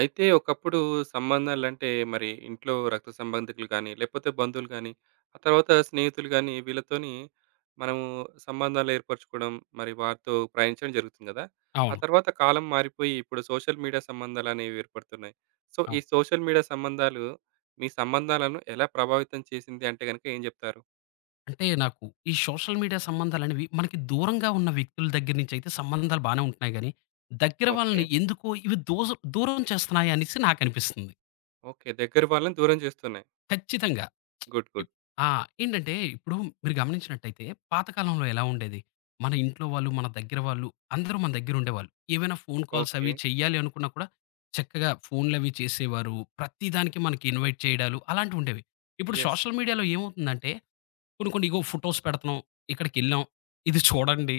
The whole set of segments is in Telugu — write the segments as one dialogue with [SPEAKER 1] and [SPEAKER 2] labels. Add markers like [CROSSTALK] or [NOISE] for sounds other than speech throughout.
[SPEAKER 1] అయితే ఒకప్పుడు సంబంధాలంటే మరి ఇంట్లో రక్త సంబంధికులు కానీ, లేపోతే బంధువులు కానీ, ఆ తర్వాత స్నేహితులు కానీ వీళ్ళతోని మనము సంబంధాలు ఏర్పరచుకోవడం, మరి వారితో ప్రయాణించడం జరుగుతుంది కదా! ఆ
[SPEAKER 2] అవును.
[SPEAKER 1] తర్వాత కాలం మారిపోయి ఇప్పుడు సోషల్ మీడియా సంబంధాలనేవి ఏర్పడుతున్నాయి. సో, ఈ
[SPEAKER 2] అవును.
[SPEAKER 1] సోషల్ మీడియా సంబంధాలు మీ సంబంధాలను ఎలా ప్రభావితం చేసింది అంటే గనక ఏం జెప్తారు?
[SPEAKER 2] అంటే నాకు ఈ సోషల్ మీడియా సంబంధాలనేవి మనకి దూరంగా ఉన్న వ్యక్తుల దగ్గర నుంచి అయితే సంబంధాలు బానే ఉంటున్నాయి గానీ, దగ్గర
[SPEAKER 1] ఓకే.
[SPEAKER 2] వాళ్ళని ఎందుకో ఇవి దూరం చేస్తున్నాయి అనేసి నాకనిపిస్తుంది.
[SPEAKER 1] ఓకే. దగ్గర వాళ్ళని దూరం చేస్తున్నాయి.
[SPEAKER 2] ఖచ్చితంగా.
[SPEAKER 1] గుడ్. గుడ్.
[SPEAKER 2] ఇప్ ఆ! ఏంటంటే ఇప్పుడు మీరు గమనించినట్టయితే పాత కాలంలో ఎలా ఉండేది? మన ఇంట్లో వాళ్ళు, మన దగ్గర వాళ్ళు అందరూ మన దగ్గర ఉండేవాళ్ళు. ఏవైనా ఫోను కాల్స్
[SPEAKER 1] ఓకే.
[SPEAKER 2] అవి చెయ్యాలి అనుకున్నా కూడా చక్కగా ఫోన్‌లవి చేసేవారు. ప్రతి దానికి మనకి ఇన్వైట్ చేయడాలు అలాంటివుండేవి. ఇప్పుడు
[SPEAKER 1] యెస్.
[SPEAKER 2] సోషల్ మీడియాలో ఏమవుతుందంటే కొన్ని ఇగో ఫోటోస్ పెడుతున్నాం. ఇక్కడికెళ్ళాం. ఇది చూడండి.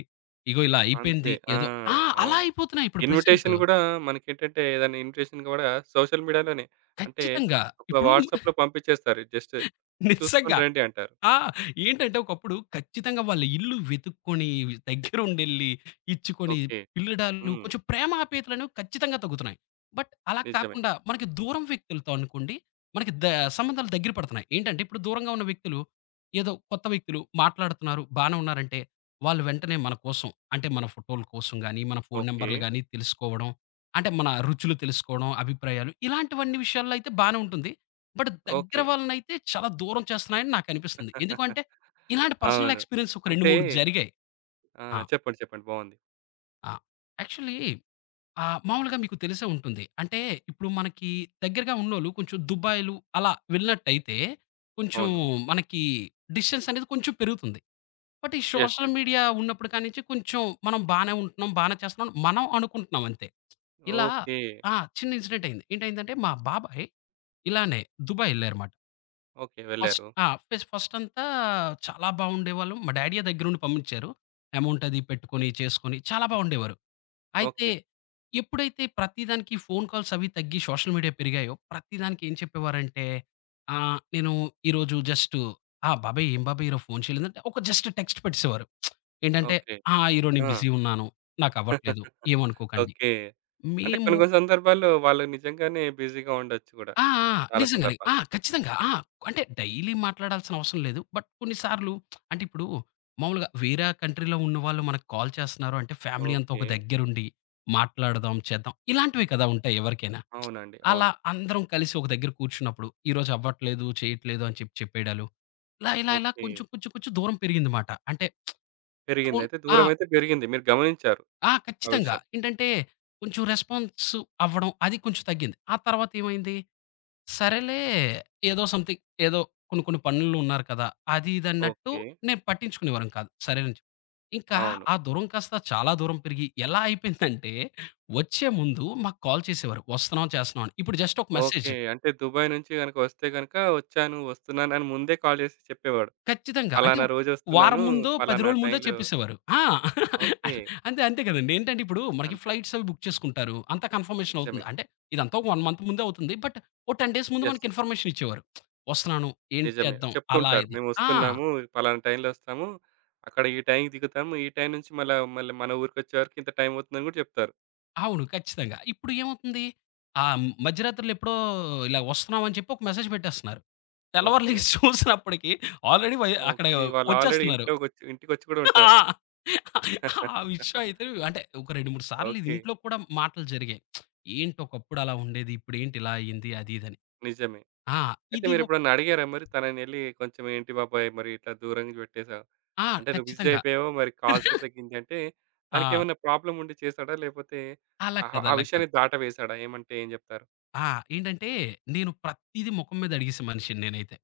[SPEAKER 2] ఇగో ఇలా
[SPEAKER 1] అంతే.
[SPEAKER 2] అయిపోయింది.
[SPEAKER 1] ఆ!
[SPEAKER 2] ఏదో ఆ! అలా
[SPEAKER 1] అవును.
[SPEAKER 2] అయిపోతున్నాయి ఇప్పుడు ప్రెజెంటు.
[SPEAKER 1] ఇన్విటేషన్ గూడా మనకేంటంటే ఏదైనా ఇన్విటేషన్ గూడా సోషల్ మీడియాలోనే. అంటే
[SPEAKER 2] ఖచ్చితంగా.
[SPEAKER 1] ఒక
[SPEAKER 2] ఇప్పుడు
[SPEAKER 1] వాట్సాప్‌లో పంపించేస్తారు. జస్ట్ చూసుకొని
[SPEAKER 2] నిజంగా.
[SPEAKER 1] రండి అంటారు.
[SPEAKER 2] ఆ! ఏంటంటే ఒకప్పుడు ఖచ్చితంగా వాళ్ళ ఇల్లు వెతుక్కొని, దగ్గరుండెళ్లి, ఇచ్చుకొని,
[SPEAKER 1] ఓకే.
[SPEAKER 2] పిల్లడాలు
[SPEAKER 1] హ్మ్.
[SPEAKER 2] కొంచెం ప్రేమ ఆప్యాయతలనేవి ఖచ్చితంగా తగ్గుతున్నాయి. బట్ అలా
[SPEAKER 1] నిజమే.
[SPEAKER 2] కాకుండా మనకి దూరం వ్యక్తులతో అనుకోండి, మనకి ద సంబంధాలు దగ్గర పడుతున్నాయి. ఏంటంటే ఇప్పుడు దూరంగా ఉన్న వ్యక్తులు, ఏదో కొత్త వ్యక్తులు మాట్లాడుతున్నారు, బానే ఉన్నారంటే, వాళ్ళు వెంటనే మన కోసం అంటే మన ఫోటోల కోసం గానీ, మన ఫోను
[SPEAKER 1] ఓకే.
[SPEAKER 2] నంబర్‌లు గానీ తెలుసుకోవడం, అంటే మన రుచులు తెలుసుకోవడం, అభిప్రాయాలు ఇలాంటివన్నీ విషయాల్లో అయితే బానే ఉంటుంది. బట్ దగ్గర
[SPEAKER 1] ఓకే.
[SPEAKER 2] వాళ్ళనైతే చాలా దూరం చేస్తున్నాయని నాకనిపిస్తుంది.
[SPEAKER 1] [LAUGHS]
[SPEAKER 2] ఎందుకంటే ఇలాంటి పర్సనల్
[SPEAKER 1] అవును.
[SPEAKER 2] ఎక్స్‌పీరియన్స్ ఒక 2,
[SPEAKER 1] అంటే
[SPEAKER 2] 3 జరిగాయి.
[SPEAKER 1] ఆ!
[SPEAKER 2] ఆ!
[SPEAKER 1] చెప్పండి. చెప్పండి. బావుంది.
[SPEAKER 2] ఆ! యాక్చువల్లీ మామూలుగా మీకు తెలిసే ఉంటుంది. అంటే ఇప్పుడు మనకి దగ్గరగా ఉన్నోళ్ళు కొంచెం దుబాయ్‌లు అలా వెళ్ళినట్టయితే కొంచెం
[SPEAKER 1] అవును.
[SPEAKER 2] మనకి డిస్టెన్స్ అనేది కొంచెం పెరుగుతుంది. బట్ ఈ
[SPEAKER 1] యెస్.
[SPEAKER 2] Social
[SPEAKER 1] yes.
[SPEAKER 2] మీడియా ఉన్నప్పుడు కానించి కొంచెం మనం బానే ఉంటున్నాం, బానే చేస్తున్నాం మనం అనుకుంటున్నాం అంతే. ఇలా
[SPEAKER 1] ఓకే.
[SPEAKER 2] ఆ! చిన్న ఇన్సిడెంట్ అయింది. ఏంటయిందంటే మా బాబాయ్ ఇలానే దుబాయ్ ఎళ్లారుమాట.
[SPEAKER 1] ఓకే.
[SPEAKER 2] ఫస్ట్
[SPEAKER 1] వెళ్లారు.
[SPEAKER 2] ఆ! ఫెస్ ఫస్టంతా చాలా బావుండేవాళ్ళం. మా డాడీయే దగ్గరుండి పంపించారు. అమౌంట్ అది పెట్టుకొని, చేసుకొని చాలా బావుండేవారు. అయితే
[SPEAKER 1] ఓకే.
[SPEAKER 2] ఎప్పుడైతే ప్రతిదానికి ఫోను కాల్స్ అవి తగ్గి సోషల్ మీడియా పెరిగాయో, ప్రతిదానికి ఏం చెప్పేవారంటే, నేను ఈరోజు జస్టు బాబాయ్ ఏం బాబాయ్ ఈరోజు ఫోను చేయలేదంటే" ఒక జస్ట్ టెక్స్ట్ పెట్టేసేవారు. ఏంటంటే,
[SPEAKER 1] ఓకే.
[SPEAKER 2] ఈరోజు నేను
[SPEAKER 1] ఆ!
[SPEAKER 2] బిజీ ఉన్నాను. నాకవ్వట్లేదు.
[SPEAKER 1] [LAUGHS]
[SPEAKER 2] ఏమనుకోకండి."
[SPEAKER 1] ఓకే. అంటే
[SPEAKER 2] మేము
[SPEAKER 1] కొన్ని కొన్ని సందర్భాల్లో వాళ్ళు నిజంగానే బిజీగా ఉండొచ్చు గూడా
[SPEAKER 2] ఆ! ఆ!
[SPEAKER 1] చాలా
[SPEAKER 2] నిజంగానే.
[SPEAKER 1] సందర్భాలు.
[SPEAKER 2] ఖచ్చితంగా. అంటే డైలీ మాట్లాడాల్సిన అవసరం లేదు. బట్ కొన్నిసార్లు అంటే ఇప్పుడు మామూలుగా వేరే కంట్రీలో ఉన్నవాళ్ళు మనకు కాల్ చేస్తున్నారు అంటే ఫ్యామిలీ అంతా
[SPEAKER 1] ఓకే.
[SPEAKER 2] ఒక దగ్గరుండి మాట్లాడదాం, చేద్దాం. ఇలాంటివే కదా ఉంటాయి ఎవరికైనా.
[SPEAKER 1] అవునండి.
[SPEAKER 2] అలా
[SPEAKER 1] అవును.
[SPEAKER 2] అందరం కలిసి ఒక దగ్గర కూర్చున్నప్పుడు ఈరోజు అవ్వట్లేదు, చేయట్లేదు అని చెప్పి చెప్పేయడాలు. ఇలా ఇలా ఇలా
[SPEAKER 1] ఓకే.
[SPEAKER 2] కొంచెం కొంచెం కొంచెం దూరం పెరిగింది మాట. అంటే
[SPEAKER 1] పెరిగింది.
[SPEAKER 2] ఫోన్
[SPEAKER 1] అయితే
[SPEAKER 2] ఆ!
[SPEAKER 1] దూరమైతే పెరిగింది. మీరు గమనించారు
[SPEAKER 2] ఆ!
[SPEAKER 1] ఆ
[SPEAKER 2] ఖచ్చితంగా.
[SPEAKER 1] విషయం.
[SPEAKER 2] ఏంటంటే కొంచెం రెస్పాన్స్ అవ్వడం అది కొంచెం తగ్గింది. ఆ తర్వాత ఏమైంది? సరేలే. ఏదో సమ్‌థింగ్ ఏదో కొన్ని కొన్ని పనుల్లో ఉన్నారు కదా! అది ఇది అన్నట్టు
[SPEAKER 1] ఓకే.
[SPEAKER 2] నేను పట్టించుకునేవారం కాదు. సరేనని చెప్పి. ఇంకా
[SPEAKER 1] అవును.
[SPEAKER 2] ఆ దూరం కాస్త చాలా దూరం పెరిగి ఎలా అయిపోయిందంటే వచ్చే ముందు మాకు కాల్ చేసేవారు. వస్తున్నాం, చేస్తున్నాం అని. ఇప్పుడు జస్ట్ ఒక మెసేజ్.
[SPEAKER 1] ఓకే. అంటే దుబాయ్ నుంచి గనక వస్తే గనక వచ్చాను, వస్తున్నాను అని ముందే కాల్ చేసి చెప్పేవాడు.
[SPEAKER 2] ఖచ్చితంగా. అంటే
[SPEAKER 1] పలానా
[SPEAKER 2] ఒక వారం
[SPEAKER 1] రోజొస్తున్నాను,
[SPEAKER 2] ముందో, 10
[SPEAKER 1] పలానా
[SPEAKER 2] రోజుల ముందో
[SPEAKER 1] టైంలో
[SPEAKER 2] చెప్పేసేవారు.
[SPEAKER 1] ఓకే.
[SPEAKER 2] అంతే అంతే కదండీ. ఏంటంటే ఇప్పుడు మనకి
[SPEAKER 1] అంతే.
[SPEAKER 2] ఫ్లైట్స్ అవి బుక్ చేసుకుంటారు. అంతా కన్ఫర్మేషన్
[SPEAKER 1] నిజమే.
[SPEAKER 2] అవుతుంది. అంటే ఇదంతా ఒక 1 మంత్ ముందే అవుతుంది. బట్ ఓ 10 డేస్ ముందు
[SPEAKER 1] యెస్.
[SPEAKER 2] మనకి ఇన్ఫర్మేషన్ ఇచ్చేవారు. వస్తున్నాను, ఏంటి
[SPEAKER 1] నిజమే.
[SPEAKER 2] చేద్దాం అలా
[SPEAKER 1] చెప్తుంటారు.
[SPEAKER 2] ఇలా. ఆ!
[SPEAKER 1] మేమొస్తున్నాము, పలానా టైంలో వస్తాము. అక్కడ ఈ టైంకి దిగుతాము. ఈ టైం నుంచి మళ్ళా మళ్ళీ మన ఊరికొచ్చే వరకు ఇంత టైం అవుతుందని గూడా చెప్తారు.
[SPEAKER 2] అవును. ఖచ్చితంగా. ఇప్పుడు ఏమవుతుంది? ఆ మధ్యరాత్రులు ఎప్పుడో ఇలా వస్తున్నాం అని చెప్పి ఒక మెసేజ్ పెట్టేస్తున్నారు. తెల్లవారు
[SPEAKER 1] ఓకే.
[SPEAKER 2] లెగిసి చూసినప్పటికి ఆల్రెడీ అక్కడ
[SPEAKER 1] ఓకే. వాళ్ళు ఆల్రెడీ
[SPEAKER 2] వచ్చేస్తున్నారు.
[SPEAKER 1] ఇంట్లోకొచ్చి ఇంటికొచ్చి కూడా ఉంటారు.
[SPEAKER 2] ఆ! ఆ విషయం
[SPEAKER 1] [LAUGHS]
[SPEAKER 2] అయితే అంటే ఒక 2, 3 సార్లు ఇది
[SPEAKER 1] ఓకే.
[SPEAKER 2] ఇంట్లో కూడా మాటలు జరిగాయి. ఏంటి ఒకప్పుడు అలా ఉండేది. ఇప్పుడేంటి ఇలా అయింది అది ఇదని.
[SPEAKER 1] నిజమే.
[SPEAKER 2] ఆ!
[SPEAKER 1] అయితే
[SPEAKER 2] ఇది ఒ
[SPEAKER 1] మీరెప్పుడన్నా అడిగారా మరి? తననెళ్లి కొంచెం ఏంటి బాబాయ్ మరి ఇట్లా దూరంగా పెట్టేసావు.
[SPEAKER 2] ఆ!
[SPEAKER 1] అంటే నువ్వు బిజీ
[SPEAKER 2] ఖచ్చితంగా.
[SPEAKER 1] అయిపోయావు. మరి కాల్స్ కూడా తగ్గింది అంటే
[SPEAKER 2] ఆ!
[SPEAKER 1] తనకేమన్నా ప్రాబ్లమ్ ఉండి చేసాడా? లేపోతే
[SPEAKER 2] అలా
[SPEAKER 1] ఆహ్,
[SPEAKER 2] కాదు.
[SPEAKER 1] ఆ
[SPEAKER 2] అలా కాదు.
[SPEAKER 1] విషయాన్ని దాటవేసాడా? ఏమంటే ఏం జెప్తారు?
[SPEAKER 2] ఆ! ఏంటంటే నేను ప్రతీదీ ముఖం మీద అడిగేసే మనిషిని నేనైతే.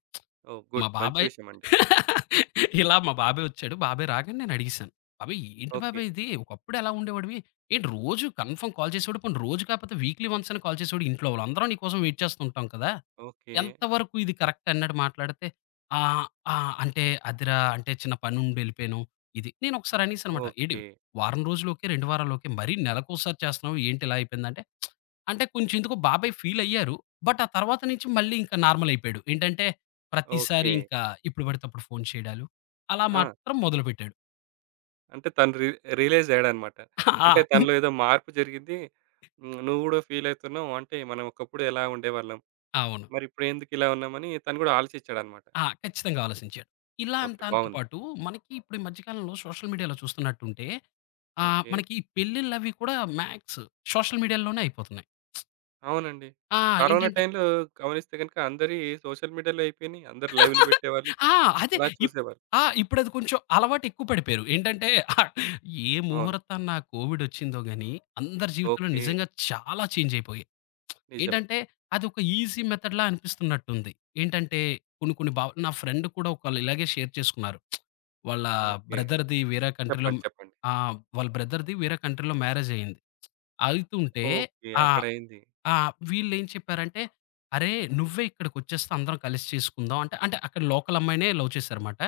[SPEAKER 1] ఓహ్!
[SPEAKER 2] మా
[SPEAKER 1] గుడ్. మంచి
[SPEAKER 2] బాబాయ్
[SPEAKER 1] విషయం అండి.
[SPEAKER 2] [LAUGHS] ఇలా మా బాబాయ్ వచ్చాడు. బాబాయ్ రాగానే నేను అడిగేసాను. "బాబాయ్ ఏంటి
[SPEAKER 1] ఓకే.
[SPEAKER 2] బాబాయ్ ఇది? ఒకప్పుడు ఎలా ఉండేవాడివి. ఏంటి రోజు కన్ఫర్మ్ కాల్ చేసేవాడు. పోనీ రోజు కాకపోతే వీక్లీ వన్స్ అన్నా కాల్ చేసేవాడు. ఇంట్లో వాళ్ళందరం నీ కోసం వెయిట్ చేస్తూ ఉంటాం కదా!"
[SPEAKER 1] ఓకే.
[SPEAKER 2] ఎంతవరకు ఇది కరెక్ట్ అన్నట్టు మాట్లాడితే, "ఆ! ఆ! అంటే అదిరా! అంటే చిన్న పనుండి వెళ్ళిపోయాను." ఇది. నేనొకసారి అనేసానమాట. "ఏంటి
[SPEAKER 1] ఓకే.
[SPEAKER 2] వారం రోజులకే, 2 వారాలకే మరీ నెలకోసారి చేస్తున్నావు ఏంటి ఇలా అయిపోయిందంటే" అంటే కొంచెం ఎందుకో బాబాయ్ ఫీలయ్యారు. బట్ ఆ తర్వాత నుంచి మళ్ళీ ఇంకా నార్మలయిపోయాడు. ఏంటంటే ప్రతిసారి
[SPEAKER 1] ఓకే.
[SPEAKER 2] ఇంకా ఎప్పుడు పడితే అప్పుడు ఫోను చేయడాలు, అలా
[SPEAKER 1] ఆ!
[SPEAKER 2] మాత్రం మొదలుపెట్టాడు.
[SPEAKER 1] అంటే తను రియలైజ్ అయ్యాడనమాట.
[SPEAKER 2] ఆ!
[SPEAKER 1] అంటే తనలో ఏదో మార్పు జరిగింది. హ్మ్. నువ్వు గూడా ఫీల్ అవుతున్నావు. అంటే మనం ఒకప్పుడు ఎలా ఉండేవాళ్ళం.
[SPEAKER 2] అవును.
[SPEAKER 1] మరిప్పుడెందుకిలా ఉన్నామని తను గూడా ఆలోచించాడనమాట.
[SPEAKER 2] ఖచ్చితంగా ఆలోసించాడు. ఇలా
[SPEAKER 1] ఓకే.
[SPEAKER 2] దాంతో
[SPEAKER 1] బావుంది.
[SPEAKER 2] పాటు మనకి ఇప్పుడు ఈ మధ్య కాలంలో సోషల్ మీడియాలో చూస్తున్నట్టుంటే
[SPEAKER 1] ఓకే.
[SPEAKER 2] మనకి ఈ పెళ్ళిళ్ళవి కూడా మ్యాక్స్ సోషల్ మీడియాలోనే అయిపోతున్నాయి.
[SPEAKER 1] అవునండి.
[SPEAKER 2] ఆ!
[SPEAKER 1] కరోనా
[SPEAKER 2] ఏంటంటే
[SPEAKER 1] టైంలో గమనిస్తే గనుక అందరియి సోషల్ మీడియాలో అయిపోయినియి. అందరూ లైవ్‌లు
[SPEAKER 2] [LAUGHS]
[SPEAKER 1] పెట్టేవాళ్ళు.
[SPEAKER 2] ఆ! అదే
[SPEAKER 1] అలా
[SPEAKER 2] ఇప్
[SPEAKER 1] చూసేవాళ్ళు.
[SPEAKER 2] ఆ! ఇప్పుడది కొంచెం అలవాటు ఎక్కువ పడిపోయారు. ఏంటంటే ఆ, ఏ
[SPEAKER 1] అవును.
[SPEAKER 2] ముహూర్తాన కోవిడొచ్చిందో గాని, అందరి జీవితంలో
[SPEAKER 1] ఓకే.
[SPEAKER 2] నిజంగా చాలా చేంజ్ అయిపోయాయి.
[SPEAKER 1] నిజమే.
[SPEAKER 2] ఏంటంటే అదొక ఈజీ మెథడ్‌లా అనిపిస్తున్నట్టుంది. ఏంటంటే కొన్ని కొన్ని నా ఫ్రెండ్ కూడా ఒకళ్ళు ఇలాగే షేర్ చేసుకున్నారు. వాళ్ళ
[SPEAKER 1] ఓకే.
[SPEAKER 2] బ్రదర్‌ది
[SPEAKER 1] ఓకే.
[SPEAKER 2] వేరే కంట్రీలో
[SPEAKER 1] చెప్పండి. చెప్పండి.
[SPEAKER 2] ఆ! వాళ్ళ బ్రదర్‌ది వేరే కంట్రీలో మ్యారేజ్ అయింది. అవుతుంటే
[SPEAKER 1] ఓకే.
[SPEAKER 2] ఆ!
[SPEAKER 1] అక్కడయింది.
[SPEAKER 2] ఆ! వీళ్ళేం చెప్పారంటే, "అరే! నువ్వే ఇక్కడికొచ్చేస్తే అందరం కలిసి చేసుకుందాం" అంటే, అక్కడ లోకల్ అమ్మాయినే లవ్ చేశారుమాట.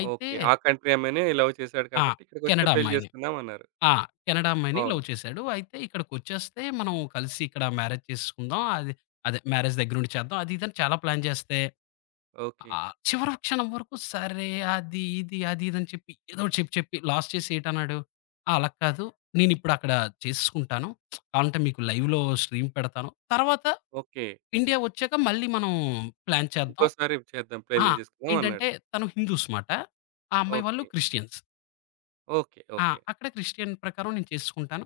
[SPEAKER 2] అయితే
[SPEAKER 1] ఓకే. ఆ కంట్రీ ఆమెనే లవ్ చేసాడు
[SPEAKER 2] ఆ!
[SPEAKER 1] కాబట్టి ఇక్కడికొస్తే
[SPEAKER 2] కెనడా
[SPEAKER 1] పెళ్లి
[SPEAKER 2] అమ్మాయిని.
[SPEAKER 1] చేసుకుందాం అన్నారు.
[SPEAKER 2] ఆ! కెనడా అమ్మాయిని లవ్
[SPEAKER 1] బావుంది.
[SPEAKER 2] చేశాడు. అయితే ఇక్కడికొచ్చేస్తే మనం కలిసి ఇక్కడ మ్యారేజ్ చేసుకుందాం. అదే మ్యారేజ్ దగ్గరుండి చేద్దాం. అది ఇదని చాలా ప్లాన్ చేస్తే,
[SPEAKER 1] ఓకే.
[SPEAKER 2] చివరి క్షణం వరకు సరే అది, ఇది అని చెప్పి ఏదో ఒకటి చెప్పి, చెప్పి లాస్ట్ చేసి ఏటన్నాడు, అలా కాదు. నేనిప్పుడు అక్కడ చేసుకుంటాను. కావాలంటే మీకు లైవ్‌లో స్ట్రీమ్ పెడతాను. తర్వాత
[SPEAKER 1] ఓకే.
[SPEAKER 2] ఇండియా వచ్చాక మళ్ళీ మనం ప్లాన్ చేద్దాం.
[SPEAKER 1] ఇంకోసారి చేద్దాం
[SPEAKER 2] ఆ!
[SPEAKER 1] పెళ్లి చేసుకుందాం అన్నాడు.
[SPEAKER 2] ఏంటంటే తను హిందూస్ మాట. ఆ అమ్మాయి వాళ్ళు
[SPEAKER 1] ఓకే.
[SPEAKER 2] క్రిస్టియన్స్.
[SPEAKER 1] ఓకే.
[SPEAKER 2] ఆ!
[SPEAKER 1] ఓకే.
[SPEAKER 2] అక్కడ క్రిస్టియన్ ప్రకారం నేను చేసుకుంటాను.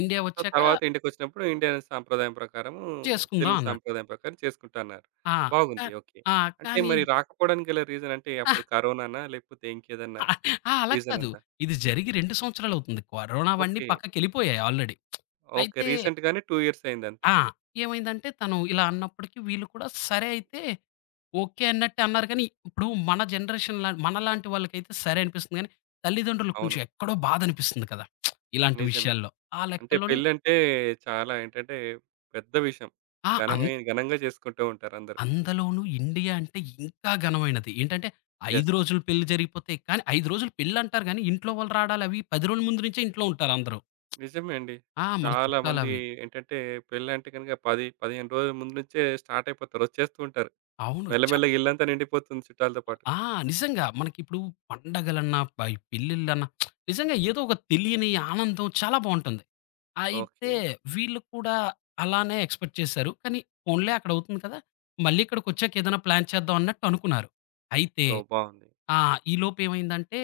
[SPEAKER 2] ఇండియా
[SPEAKER 1] సో,
[SPEAKER 2] వచ్చాక
[SPEAKER 1] తర్వాత ఇంటికొచ్చినప్పుడు ఇండియన్ సాంప్రదాయం ప్రకారము,
[SPEAKER 2] చేసుకుందాం
[SPEAKER 1] తెలుగు
[SPEAKER 2] అన్నాడు.
[SPEAKER 1] సాంప్రదాయం ప్రకారం చేసుకుంటన్నారు.
[SPEAKER 2] ఆ! కా
[SPEAKER 1] బాగుంది. ఓకే.
[SPEAKER 2] ఆ!
[SPEAKER 1] అంటే
[SPEAKER 2] కానీ
[SPEAKER 1] మరి రాకపోవడానికి గల రీజన్ అంటే
[SPEAKER 2] ఆ!
[SPEAKER 1] అప్పుడు కరోనానా? లేకపోతే ఇంకేదన్నా
[SPEAKER 2] అలా
[SPEAKER 1] రీజన్
[SPEAKER 2] కాదు.
[SPEAKER 1] ఉందా?
[SPEAKER 2] ఇది జరిగి 2 సంవత్సరాలవుతుంది. కరోనా అవన్నీ
[SPEAKER 1] ఓకే.
[SPEAKER 2] పక్కకెళ్ళిపోయాయి ఆల్రెడీ.
[SPEAKER 1] ఓకే.
[SPEAKER 2] అయితే
[SPEAKER 1] రీసెంట్‌గానే 2 ఇయర్స్ అయిందంతే.
[SPEAKER 2] ఆ! ఏమైందంటే తను ఇలా అన్నప్పటికి వీళ్ళు కూడా సరే అయితే ఓకే అన్నట్టే అన్నారు కానీ, ఇప్పుడు మన జనరేషన్‌ల మనలాంటి వాళ్ళకైతే సరే అనిపిస్తుంది గానీ, తల్లిదండ్రులకు
[SPEAKER 1] అవును.
[SPEAKER 2] కొంచెం ఎక్కడో బాధనిపిస్తుంది కదా! ఇలాంటి
[SPEAKER 1] నిజమే.
[SPEAKER 2] విషయాల్లో. ఆ
[SPEAKER 1] అంటే
[SPEAKER 2] లెక్కల్లోనే
[SPEAKER 1] పెళ్ళంటే చాలా ఏంటంటే పెద్ద విషయం.
[SPEAKER 2] ఆ! అం
[SPEAKER 1] ఘనమై ఘనంగా చేసుకుంటూ ఉంటారు అందరూ.
[SPEAKER 2] అందులోనూ ఇండియా అంటే ఇంకా ఘనమైనది. ఏంటంటే 5
[SPEAKER 1] యెస్.
[SPEAKER 2] రోజులు పెళ్లి జరిగిపోతే కానీ 5 రోజులు పెళ్ళంటారు గానీ, ఇంట్లో వాళ్ళు రాడాలవి 10 రోజుల ముందు నుంచే ఇంట్లో ఉంటారు అందరూ.
[SPEAKER 1] నిజమే అండి.
[SPEAKER 2] మన
[SPEAKER 1] చాలా మంది
[SPEAKER 2] చుట్టాలవి.
[SPEAKER 1] ఏంటంటే పెళ్ళంటే గనుక 10, 15 రోజుల ముందు నుంచే స్టార్ట్ అయిపోతారు. వచ్చేస్తూ ఉంటారు.
[SPEAKER 2] అవును. చ
[SPEAKER 1] మెల్లమెల్లగా ఇల్లంతా నిండిపోతుంది చుట్టాలతో పాటు.
[SPEAKER 2] ఆ! నిజంగా. మనకిప్పుడు పండగలన్నా, ఈ పెళ్ళిళ్ళన్నా నిజంగా ఏదో ఒక తెలియని ఆనందం చాలా బావుంటుంది. అయితే
[SPEAKER 1] ఓకే.
[SPEAKER 2] వీళ్ళు కూడా అలానే ఎక్స్‌పెక్ట్ చేశారు. కానీ పోన్లే అక్కడవుతుంది కదా! మళ్ళీ ఇక్కడికొచ్చాక ఏదైనా ప్లాన్ చేద్దాం అన్నట్టు అనుకున్నారు. అయితే
[SPEAKER 1] ఓహ్! బావుంది.
[SPEAKER 2] ఆ! ఈలోపు ఏమైందంటే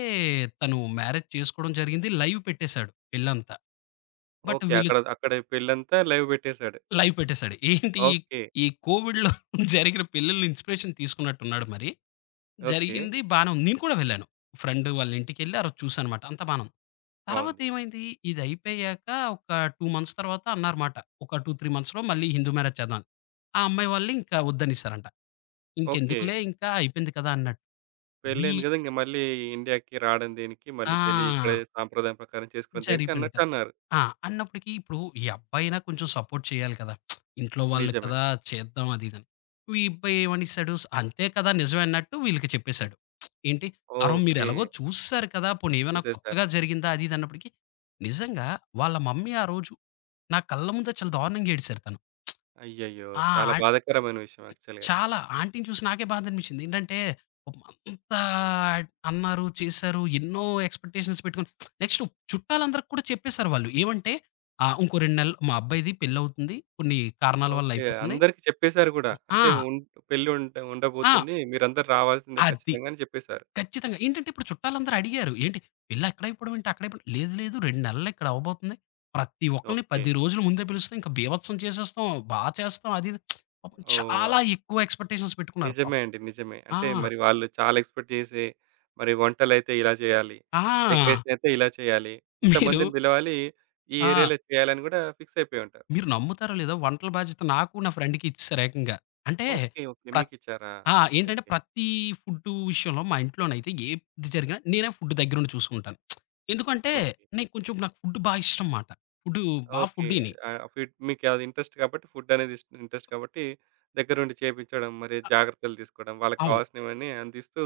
[SPEAKER 2] తను మ్యారేజ్ చేసుకోవడం జరిగింది. లైవ్ పెట్టేశాడు పెళ్ళంతా. But
[SPEAKER 1] okay.
[SPEAKER 2] వీళ్ళు
[SPEAKER 1] అక్కడ అక్కడ పెళ్ళంతా లైవ్ పెట్టేసాడు.
[SPEAKER 2] లైవ్ పెట్టేసాడు. ఏంటి ఈ
[SPEAKER 1] ఓకే.
[SPEAKER 2] ఈ కోవిడ్‌లో [LAUGHS] జరిగిన పెళ్ళిళ్ళ ఇన్‌స్పిరేషన్ తీసుకున్నట్టున్నాడు మరి.
[SPEAKER 1] ఓకే.
[SPEAKER 2] జరిగింది బానే ఉంది. నేను కూడా వెళ్ళాను. ఫ్రెండ్ వాళ్ళ ఇంటికెళ్ళి ఆ రోజు చూసానమాట. అంతా బానే ఉంది. తర్వాత
[SPEAKER 1] బావుంది.
[SPEAKER 2] ఏమైంది ఇది అయిపోయాక ఒక 2 మంత్స్ తర్వాత అన్నారమాట. ఒక 2, 3 మంత్స్‌లో మళ్ళీ హిందూ మ్యారేజ్ చేద్దాం అని. ఆ అమ్మాయి వాళ్ళు ఇంకా వద్దనేసారంట.
[SPEAKER 1] ఓకే.
[SPEAKER 2] ఇంకెందుకులే ఇంకా అయిపోయింది కదా! అన్నట్టు. వీ
[SPEAKER 1] పెళ్ళయింది గదా! ఇంక మళ్ళీ ఇండియాకి రావడం దేనికి? మళ్ళీ పెళ్లి ఇక్కడే
[SPEAKER 2] ఆ!
[SPEAKER 1] సాంప్రదాయం ప్రకారం చేసుకోవడం దేనికి
[SPEAKER 2] జరిగిపోయింది
[SPEAKER 1] అన్నట్టు
[SPEAKER 2] కదా!
[SPEAKER 1] అన్నారు.
[SPEAKER 2] ఆ! అన్నప్పటికి ఇప్పుడు ఈ అబ్బాయినా కొంచెం సపోర్ట్ చేయాలి కదా! ఇంట్లో వాళ్ళు
[SPEAKER 1] నిజమే
[SPEAKER 2] కదా!
[SPEAKER 1] అండి.
[SPEAKER 2] చేద్దాం అది ఇదని. ఈ అబ్బాయి ఏమనేసాడు అంతే కదా! నిజమే అన్నట్టు వీళ్ళకి చెప్పేసాడు. ఏంటి "అరో మీరు
[SPEAKER 1] ఓకే.
[SPEAKER 2] ఎలాగో చూసేసారు కదా! పోనీ ఏమైనా
[SPEAKER 1] చూసేసారు.
[SPEAKER 2] కొత్తగా జరిగిందా?" అది ఇది అన్నప్పటికి నిజంగా వాళ్ళ మమ్మీ ఆ రోజు నా కళ్ళ ముందే చాలా దారుణంగా ఏడిసారు తను.
[SPEAKER 1] అయ్యయ్యో! చాలా
[SPEAKER 2] ఆ!
[SPEAKER 1] బాధాకరమైన విషయం యాక్చువల్‌గా అది.
[SPEAKER 2] చాలా. ఆంటీని చూసి నాకే బాధనిపించింది. ఏంటంటే, పాపం అంతా అన్నారు, చేశారు. ఎన్నో ఎక్స్‌పెక్టేషన్స్ పెట్టుకొని నెక్స్ట్ చుట్టాలందరికి కూడా చెప్పేసారు వాళ్ళు. ఏమంటే, "ఇంకో 2 నెలలు మా అబ్బాయిది పెళ్లవుతుంది. కొన్ని కారణాల వల్ల
[SPEAKER 1] ఓకే.
[SPEAKER 2] అయిపోతుంది"
[SPEAKER 1] అందరికి చెప్పేసారు గూడా.
[SPEAKER 2] ఆ!
[SPEAKER 1] అంటే ఉన్ పెళ్లి
[SPEAKER 2] ఆ!
[SPEAKER 1] ఉండబోతుంది. మీరందరూ రావాల్సిందే
[SPEAKER 2] అది.
[SPEAKER 1] ఖచ్చితంగా అని చెప్పేసారు.
[SPEAKER 2] ఖచ్చితంగా. ఏంటంటే, ఇప్పుడు చుట్టాలందరూ అడిగారు. "ఏంటి పెళ్లెక్కడైపోవడం ఏంటి? అక్కడైపోవడం" "లేదు, లేదు 2 నెలల్లో ఇక్కడ అవ్వబోతుంది. ప్రతి ఒక్కళ్ళని
[SPEAKER 1] ఓకే.
[SPEAKER 2] 10 రోజుల ముందే పిలుస్తాం. ఇంకా బీభత్సం చేసేస్తాం. బా చేస్తాం" అది ఇది. పాపం
[SPEAKER 1] ఓహ్!
[SPEAKER 2] చాలా ఎక్కువ ఎక్స్‌పెక్టేషన్స్ పెట్టుకున్నారు.
[SPEAKER 1] నిజమే
[SPEAKER 2] పాపం.
[SPEAKER 1] అండి. నిజమే.
[SPEAKER 2] ఆ!
[SPEAKER 1] అంటే మరి వాళ్ళు చాలా ఎక్స్‌పెక్ట్ చేసే మరి వంటలైతే ఇలా చేయాలి.
[SPEAKER 2] ఆ!
[SPEAKER 1] డెకరేషన్ అయితే ఇలా చేయాలి.
[SPEAKER 2] మీరు
[SPEAKER 1] ఇంతమందిని పిలవాలి. ఈ
[SPEAKER 2] ఆ!
[SPEAKER 1] ఏరియాలో చేయాలని గూడా ఫిక్స్ అయిపోయి ఉంటారు.
[SPEAKER 2] మీరు నమ్ముతారో లేదో వంటల బాధ్యత నాకు, నా ఫ్రెండ్‌కి ఇచ్చేసారు ఏకంగా. అంటే
[SPEAKER 1] ఓకే. ఓకే.
[SPEAKER 2] ప్రత్
[SPEAKER 1] మీకిచ్చారా?
[SPEAKER 2] ఆ! ఏంటంటే
[SPEAKER 1] ఓకే.
[SPEAKER 2] ఫుడ్డు విషయంలో మా ఇంట్లోనైతే ఏది జరిగినా నేనే ఫుడ్ దగ్గరుండి చూసుకుంటాను. ఎందుకంటే
[SPEAKER 1] ఓకే.
[SPEAKER 2] నేను కొంచెం నాకు ఫుడ్ బా ఇష్టం మాట. ఫుడ్డు బా
[SPEAKER 1] ఓకే.
[SPEAKER 2] ఫుడ్డీని.
[SPEAKER 1] ఆహ్, ఫీడ్ మీకది ఇంట్రెస్ట్ కాబట్టి ఫుడ్డనేది ఇంట్రెస్ట్ కాబట్టి దగ్గరుండి చేపించడం, మరి
[SPEAKER 2] అ
[SPEAKER 1] జాగ్రత్తలు తీసుకోవడం, వాళ్ళకి
[SPEAKER 2] అవును.
[SPEAKER 1] కావాల్సినవన్నీ అందిస్తూ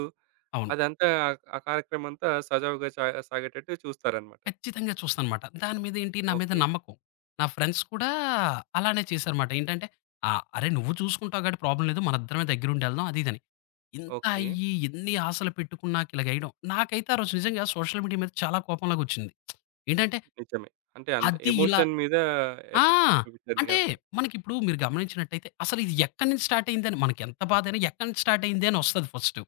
[SPEAKER 2] అవును.
[SPEAKER 1] అదంతా ఆ ఆ కార్యక్రమం అంతా సజావుగా సాగేటట్టు చూస్తారన్నమాట.
[SPEAKER 2] ఖచ్చితంగా చూస్తానమాట. దాని మీద ఏంటి నా మీద
[SPEAKER 1] ఓకే.
[SPEAKER 2] నమ్మకం. నా ఫ్రెండ్స్ కూడా అలానే చేశారుమాట. ఏంటంటే, "ఆ! అరే! నువ్వు చూసుకుంటావు గాబట్టి ప్రాబ్లమ్ లేదు. మనిద్దరమే దగ్గరుండి ఎళ్దాం" అది ఇదని. ఇంత
[SPEAKER 1] ఓకే.
[SPEAKER 2] అయ్యి, ఇన్ని ఆశలు పెట్టుకున్నాక ఇలాగేయడం. నాకైతే ఆ రోజు నిజంగా సోషల్ మీడియా మీద చాలా కోపంలాగొచ్చింది. ఏంటంటే
[SPEAKER 1] నిజమే. అంటే అంత
[SPEAKER 2] అది ఇలా
[SPEAKER 1] ఎమోషన్ మీద
[SPEAKER 2] ఆ!
[SPEAKER 1] ఎఫెక్ట్ చూపిచ్చింది
[SPEAKER 2] అంటే
[SPEAKER 1] కదా!
[SPEAKER 2] మనకిప్పుడు మీరు గమనించినట్టయితే అసలు ఇది ఎక్కడి నుంచి స్టార్ట్ అయిందని మనకెంత బాధైనా ఎక్కడి నుంచి స్టార్ట్ అయింది అని వస్తది ఫస్టు.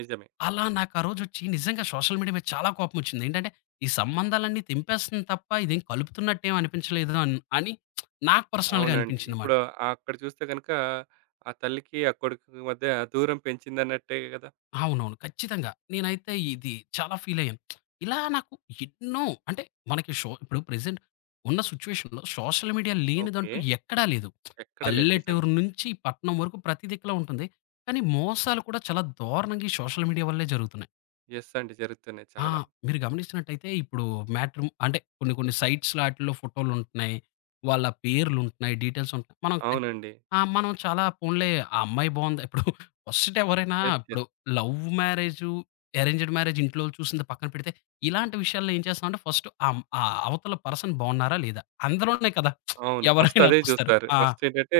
[SPEAKER 1] నిజమే.
[SPEAKER 2] అలా నాకు ఆ రోజొచ్చి నిజంగా సోషల్ మీడియా మీద చాలా కోపమొచ్చింది. ఏంటంటే ఈ సంబంధాలన్నీ తెంపేస్తుంది తప్ప ఇదేం కలుపుతున్నట్టేం అనిపించలేదు అని నాకు పర్సనల్‌గా
[SPEAKER 1] అవునండి.
[SPEAKER 2] అనిపించిందమాట.
[SPEAKER 1] ఇప్పుడు అక్కడ చూస్తే గనుక ఆ తల్లికి, ఆ కొడుకుకి మధ్య దూరం పెంచిందన్నట్టే కదా!
[SPEAKER 2] అవునవును. ఖచ్చితంగా. నేనైతే ఇది చాలా ఫీలయ్యాను. ఇలా నాకు ఎన్నో అంటే మనకి ఇప్పుడు ప్రెజెంట్ ఉన్న సిట్యుయేషన్‌లో సోషల్ మీడియా
[SPEAKER 1] ఓకే.
[SPEAKER 2] లేనిదంటూ ఎక్కడా లేదు.
[SPEAKER 1] ఎక్కడ లేదు. నిజమే.
[SPEAKER 2] పల్లెటూరు నుంచి పట్నం వరకు ప్రతి దిక్కులా ఉంటుంది. కానీ మోసాలు కూడా చాలా దారుణంగా ఈ సోషల్ మీడియా వల్లే జరుగుతున్నాయి.
[SPEAKER 1] యెస్ అండి. జరుగుతున్నాయి
[SPEAKER 2] ఆ!
[SPEAKER 1] చాలా.
[SPEAKER 2] మీరు గమనించినట్టయితే ఇప్పుడు అంటే కొన్ని కొన్ని సైట్స్‌లో ఆటిల్లో ఫోటోలుంటున్నాయి. వాళ్ళ పేర్లుంటున్నాయి. డీటెయిల్స్ ఉంటున్నాయి. మనం ఖచ్
[SPEAKER 1] అవునండి.
[SPEAKER 2] ఆ! మనం చాలా పోన్లే ఆ అమ్మాయి బావుంది. ఇప్పుడు ఫస్ట్ ఎవరైనా
[SPEAKER 1] యెస్.
[SPEAKER 2] ఇప్పుడు
[SPEAKER 1] yes.
[SPEAKER 2] Love marriage, arranged marriage ఇంట్లోళ్ళు చూసింది పక్కన పెడితే, ఇలాంటి విషయాల్లో ఏం చేస్తామంటే ఫస్ట్ ఆహ్, ఆ అవతల పర్సన్ బావున్నారా లేదా? అందులోనే కదా!
[SPEAKER 1] అవును. ఫస్ట్
[SPEAKER 2] ఎవరైనా
[SPEAKER 1] అదే
[SPEAKER 2] చూస్తారు.
[SPEAKER 1] చూస్తారు.
[SPEAKER 2] ఆ!
[SPEAKER 1] ఫస్ట్ ఏంటంటే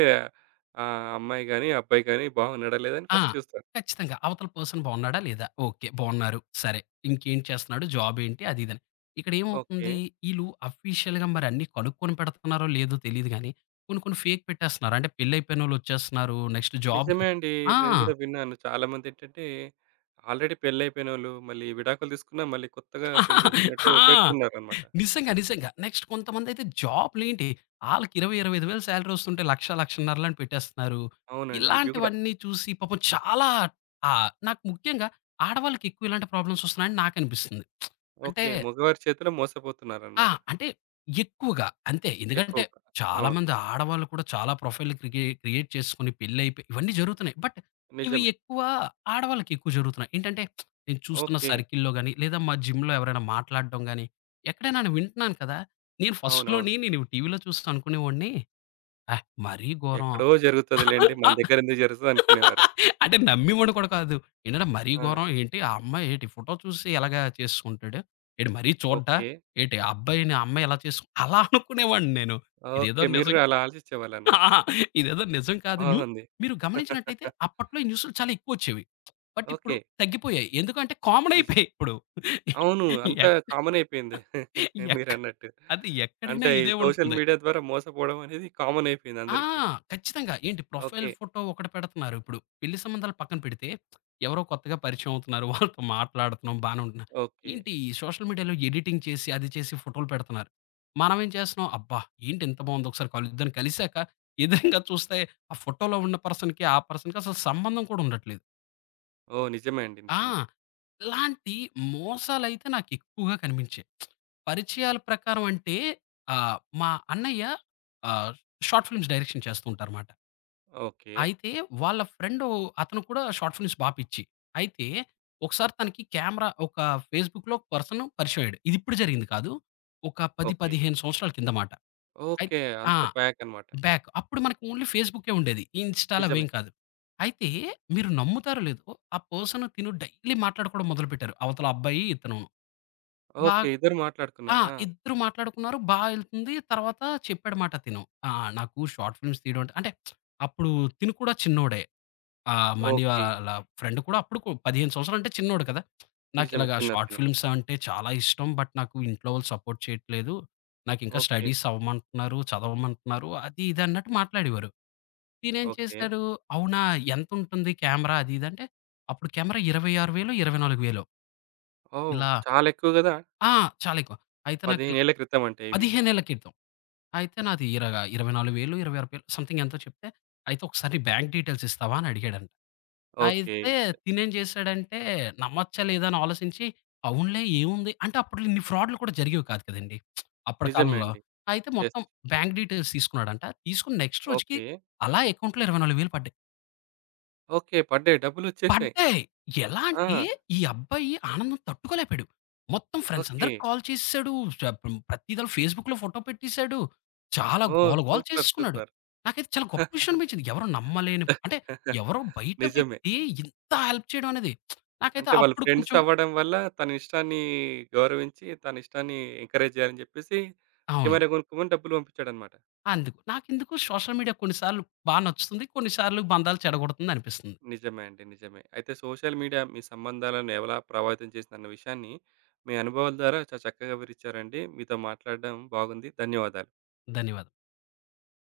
[SPEAKER 1] ఆహ్, అమ్మాయి గాని, అబ్బాయి గాని బాగున్నాడా? లేదా? అని
[SPEAKER 2] ఆ!
[SPEAKER 1] ఫస్ట్ చూస్తారు.
[SPEAKER 2] ఖచ్చితంగా. అవతల పర్సన్ బాగున్నాడా? లేదా? ఓకే. బాగున్నారు. సరే. ఇంకేం చేస్తున్నాడు? జాబ్ ఏంటి? అది ఇదని.
[SPEAKER 1] ఓకే.
[SPEAKER 2] ఇక్కడేమవుతుంది? ఈళ్ళు అఫీషియల్‌గా మరి అన్నీ కనుక్కొని పెడుతున్నారో లేదో తెలీదు గానీ, కొన్ని కొన్ని ఫేక్ పెట్టేస్తున్నారు. అంటే పెళ్లి అయిపోయినోళ్ళొచ్చేస్తున్నారు. నెక్స్ట్ జాబ్‌కి
[SPEAKER 1] నిజమే అండి.
[SPEAKER 2] ఆ!
[SPEAKER 1] నేను గూడా విన్నాను. చాలామందేంటంటే, ఆల్రెడీ పెళ్లయిపోయినోళ్ళు మళ్ళీ విడాకులు తీసుకున్నా, మళ్ళీ కొత్తగా పెళ్లి చేసుకున్నట్టు
[SPEAKER 2] ఆ!
[SPEAKER 1] పెడుతున్నారనమాట.
[SPEAKER 2] నిజంగా. నిజంగా. నెక్స్ట్ కొంతమందైతే జాబ్‌లేంటి ఆళ్ళకి 20, 25,000 సాలరీ వస్తుంటే 1,00,00, 1,50,000 అని పెట్టేస్తున్నారు.
[SPEAKER 1] అవునండి. ఇవి గూడా.
[SPEAKER 2] ఇలాంటివన్నీ చూసి పాపం చాలా నాకు ముఖ్యంగా ఆడవాళ్ళకి ఎక్కువ ఇలాంటి ప్రాబ్లమ్స్ వస్తున్నాయని నాకనిపిస్తుంది. అంటే
[SPEAKER 1] ఓకే. మగవారి చేతిలో
[SPEAKER 2] ఆ!
[SPEAKER 1] మోసపోతున్నారనమాట
[SPEAKER 2] అంటే ఎక్కువగా అంతే. ఎందుకంటే
[SPEAKER 1] ఎక్కువగా. అవును.
[SPEAKER 2] చాలామంది ఆడవాళ్ళు కూడా చాలా ప్రొఫైల్‌లు క్రియేట్ చేసుకొని పెళ్లయిపోయి ఇవన్నీ జరుగుతున్నాయి. బట్ ఇవి
[SPEAKER 1] నిజమే.
[SPEAKER 2] ఎక్కువ ఆడవాళ్ళకి ఎక్కువ జరుగుతున్నాయి. ఏంటంటే నేను చూస్తున్న
[SPEAKER 1] ఓకే.
[SPEAKER 2] సర్కిల్‌లో గాని, లేదా మా జిమ్‌లో ఎవరైనా మాట్లాడడం గాని, ఎక్కడైనా నేను వింటున్నాను కదా! నేను
[SPEAKER 1] అవునవును.
[SPEAKER 2] ఫస్ట్‌లోని నేను టీవీలో చూసి అనుకునేవాడిని, మరీ ఘోరం.
[SPEAKER 1] ఎక్కడో జరుగుతదిలెండి. మన
[SPEAKER 2] ఆ!
[SPEAKER 1] దగ్గరెందుకు జరుగుతదనుకునేవారు.
[SPEAKER 2] అంటే నమ్మివాడు కూడా కాదు. ఏంటంటే మరీ
[SPEAKER 1] ఆ!
[SPEAKER 2] ఘోరం ఏంటి ఆ అమ్మాయి ఏంటి ఫోటో చూసి ఎలాగా చేసుకుంటాడు? ఏంటి మరీ చూడ్డా?
[SPEAKER 1] ఓకే.
[SPEAKER 2] ఏంటి ఆ అబ్బాయిని ఆ అమ్మాయి ఎలా చేసుకు అలా అనుకునేవాడిని నేను. ఇదేదో
[SPEAKER 1] ఓకే. మీరు
[SPEAKER 2] నిజం
[SPEAKER 1] గూడా అలా
[SPEAKER 2] [LAUGHS] ఆ!
[SPEAKER 1] ఆలోచించేవాళ్ళనమాట.
[SPEAKER 2] ఇదేదో నిజం కాదు.
[SPEAKER 1] బాగుంది.
[SPEAKER 2] మీరు గమనించినట్టయితే
[SPEAKER 1] [LAUGHS]
[SPEAKER 2] అప్పట్లో ఈ న్యూస్‌లు చాలా ఎక్కువొచ్చేవి. బట్ ఇప్పుడు
[SPEAKER 1] ఓకే.
[SPEAKER 2] తగ్గిపోయాయి. ఎందుకంటే కామన్
[SPEAKER 1] నిజమే.
[SPEAKER 2] అయిపోయాయి ఇప్పుడు.
[SPEAKER 1] అవును. అంతా
[SPEAKER 2] ఎక్
[SPEAKER 1] కామన్ అయిపోయింది. [LAUGHS]
[SPEAKER 2] ఎక్
[SPEAKER 1] మీరన్నట్టు.
[SPEAKER 2] అది ఎక్కడైనా
[SPEAKER 1] అంటే ఈ
[SPEAKER 2] ఇదే
[SPEAKER 1] సోషల్
[SPEAKER 2] ఉంటుంది.
[SPEAKER 1] మీడియా ద్వారా మోసపోవడం అనేది కామన్ అయిపోయింది
[SPEAKER 2] ఆ!
[SPEAKER 1] అందరికి.
[SPEAKER 2] ఖచ్చితంగా. ఏంటి ప్రొఫైల్
[SPEAKER 1] ఓకే.
[SPEAKER 2] ఫోటో ఒకటి పెడుతున్నారు. ఇప్పుడు పెళ్లి సంబంధాలు పక్కన పెడితే, ఎవరో కొత్తగా పరిచయం అవుతున్నారు. వాళ్ళతో మాట్లాడుతున్నాం, బానే ఉంటున్నా.
[SPEAKER 1] ఓకే.
[SPEAKER 2] ఏంటి సోషల్ మీడియాలో ఎడిటింగ్ చేసి, అది చేసి ఫోటోలు పెడుతున్నారు. మనమేం చేస్తున్నాం, అబ్బా! ఏంటి ఇంత బాగుంది ఒకసారి కలుద్దాం కలిసాక ఎదురుంగా చూస్తే ఆ ఫోటోలో ఉన్న పర్సన్‌కి, ఆ పర్సన్‌కి అసలు సంబంధం కూడా ఉండట్లేదు.
[SPEAKER 1] ఓహ్! నిజమే అండి.
[SPEAKER 2] ఆ!
[SPEAKER 1] నిజమే.
[SPEAKER 2] ఇలాంటి మోసాలైతే నాకెక్కువగా కనిపించాయి. పరిచయాల ప్రకారం అంటే మా అన్నయ్య ఆహ్, షార్ట్ ఫిల్మ్స్ డైరెక్షన్ చేస్తూ ఉంటారుమాట.
[SPEAKER 1] ఓకే.
[SPEAKER 2] అయితే వాళ్ళ ఫ్రెండు అతను కూడా షార్ట్ ఫిల్మ్స్ బా పిచ్చి. అయితే ఒకసారి తనకి కెమెరా ఒక ఫేస్‌బుక్‌లో ఒక పర్సన్ పరిచయం అయ్యాడు. ఇది ఇప్పుడు జరిగింది కాదు. ఒక 10,
[SPEAKER 1] ఓకే.
[SPEAKER 2] 15 సంవత్సరాల కింద మాట. అయి
[SPEAKER 1] ఓకే.
[SPEAKER 2] ఆ!
[SPEAKER 1] అంత ప్యాక్ అన్నమాట.
[SPEAKER 2] బ్యాక్. అప్పుడు మనకు ఓన్లీ ఫేస్‌బుకే ఉండేది. ఈ ఇన్‌స్టా‌లు
[SPEAKER 1] నిజమే.
[SPEAKER 2] అవేం కాదు. అయితే మీరు నమ్ముతారో లేదో ఆ పర్సన్ తిను డైలీ మాట్లాడుకోవడం మొదలుపెట్టారు. అవతల అబ్బాయి ఇతనును. బా
[SPEAKER 1] ఓకే. ఇద్దరు
[SPEAKER 2] ఆ!
[SPEAKER 1] మాట్లాడుకున్నారా?
[SPEAKER 2] ఇద్దరు మాట్లాడుకున్నారు. బా ఎళ్తుంది. తర్వాత చెప్పాడమాట తిను. "ఆ! నాకు షార్ట్ ఫిల్మ్స్ తీయడం అంటే" అంటే అప్పుడు తిను కూడా చిన్నోడే. ఆ! Money
[SPEAKER 1] okay.
[SPEAKER 2] వాళ్ళ ఫ్రెండ్ కూడా అప్పుడు 15 సంవత్సరాలంటే చిన్నోడు కదా!
[SPEAKER 1] నిజమే.
[SPEAKER 2] నాకిలాగా షార్ట్
[SPEAKER 1] చిన్నతనే.
[SPEAKER 2] ఫిల్మ్స్ అంటే చాలా ఇష్టం. బట్ నాకు ఇంట్లో వాళ్ళు సపోర్ట్ చేయట్లేదు. నాకింకా
[SPEAKER 1] ఓకే.
[SPEAKER 2] స్టడీస్ అవ్వమంటున్నారు, చదవమంటున్నారు అది ఇది అన్నట్టు మాట్లాడేవారు. నేనేం
[SPEAKER 1] ఓకే.
[SPEAKER 2] చేశాడు, "అవునా ఎంతుంటుంది కెమెరా?" అది ఇది అంటే, అప్పుడు కెమెరా 26,000 24,000
[SPEAKER 1] ఓహ్!
[SPEAKER 2] ఇలా
[SPEAKER 1] చాలా ఎక్కువ గదా!
[SPEAKER 2] ఆ! చాలా ఎక్కువ. అయితే
[SPEAKER 1] 15
[SPEAKER 2] నాకిలా
[SPEAKER 1] ఏళ్ల క్రితం అంటే ఈ విషయం.
[SPEAKER 2] 15 ఏళ్ల క్రితం. అయితే నాది ఇరగా 24,000, 26,000 సంథింగ్ ఎంతో చెప్తే, "అయితే ఒకసారి నీ బ్యాంక్ డీటెయిల్స్ ఇస్తావా?" అని అడిగాడంట.
[SPEAKER 1] ఓకే.
[SPEAKER 2] అయితే
[SPEAKER 1] చ
[SPEAKER 2] తినేం చేశాడంటే నమ్మచ్చా లేదా అని ఆలోచించి, అవునులే ఏముంది అంటే అప్పట్లో ఇన్ని ఫ్రాడ్‌లు కూడా జరిగేవి కాదు కదండీ! అప్పటి
[SPEAKER 1] నిజమే
[SPEAKER 2] కాలంలో.
[SPEAKER 1] అండి.
[SPEAKER 2] అయితే
[SPEAKER 1] యెస్.
[SPEAKER 2] మొత్తం బ్యాంక్ డీటెయిల్స్ తీసుకున్నాడంట. తీసుకుని నెక్స్ట్ రోజుకి
[SPEAKER 1] ఓకే.
[SPEAKER 2] అలా అకౌంట్‌లో 24,000 పడ్డాయి.
[SPEAKER 1] ఓకే. పడ్డాయి. డబ్బులొచ్చేసాయి.
[SPEAKER 2] పడ్డాయి. ఎలా అంటే
[SPEAKER 1] ఆ!
[SPEAKER 2] ఈ అబ్బాయి ఆనందం తట్టుకోలేపోయాడు. మొత్తం ఫ్రెండ్స్
[SPEAKER 1] ఓకే.
[SPEAKER 2] అందరికి కాల్ చేసేసాడు. షప్ ప్రతి దాని ఫేస్‌బుక్‌లో ఫోటో పెట్టేసాడు. చాలా
[SPEAKER 1] ఓహ్!
[SPEAKER 2] గోల గోల
[SPEAKER 1] సూపర్.
[SPEAKER 2] చేసేసుకున్నాడు.
[SPEAKER 1] సూపర్.
[SPEAKER 2] నాకైతే చాలా గొప్ప విషయం అనిపించింది. ఎవరు నమ్మలేని అంటే
[SPEAKER 1] [LAUGHS]
[SPEAKER 2] ఎవరో బయట
[SPEAKER 1] నిజమే.
[SPEAKER 2] వ్యక్తి ఇంత హెల్ప్ చేయడం అనేది. నాకైతే
[SPEAKER 1] అంటే వాళ్ళు
[SPEAKER 2] అప్పుడు
[SPEAKER 1] ఫ్రెండ్స్
[SPEAKER 2] కొంచెం
[SPEAKER 1] అవ్వడం వల్ల తన ఇష్టాన్ని గౌరవించి, తన ఇష్టాన్ని ఎంకరేజ్ చేయాలని చెప్పేసి
[SPEAKER 2] అవును.
[SPEAKER 1] కెమెరా కొనుక్కోమని డబ్బులు పంపించాడన్నమాట.
[SPEAKER 2] అందుకు. నాకెందుకు సోషల్ మీడియా కొన్ని సార్లు బా నచ్చుతుంది. కొన్ని సార్లు బంధాలు చెడగొడుతుంది అనిపిస్తుంది.
[SPEAKER 1] నిజమే అండి. నిజమే. అయితే సోషల్ మీడియా మీ సంబంధాలను ఎలా ప్రభావితం చేసిందన్న విషయాన్ని మీ అనుభవాల ద్వారా చాలా చక్కగా వివరిచ్చారండి. మీతో మాట్లాడడం బాగుంది. ధన్యవాదాలు.
[SPEAKER 2] ధన్యవాదాలు.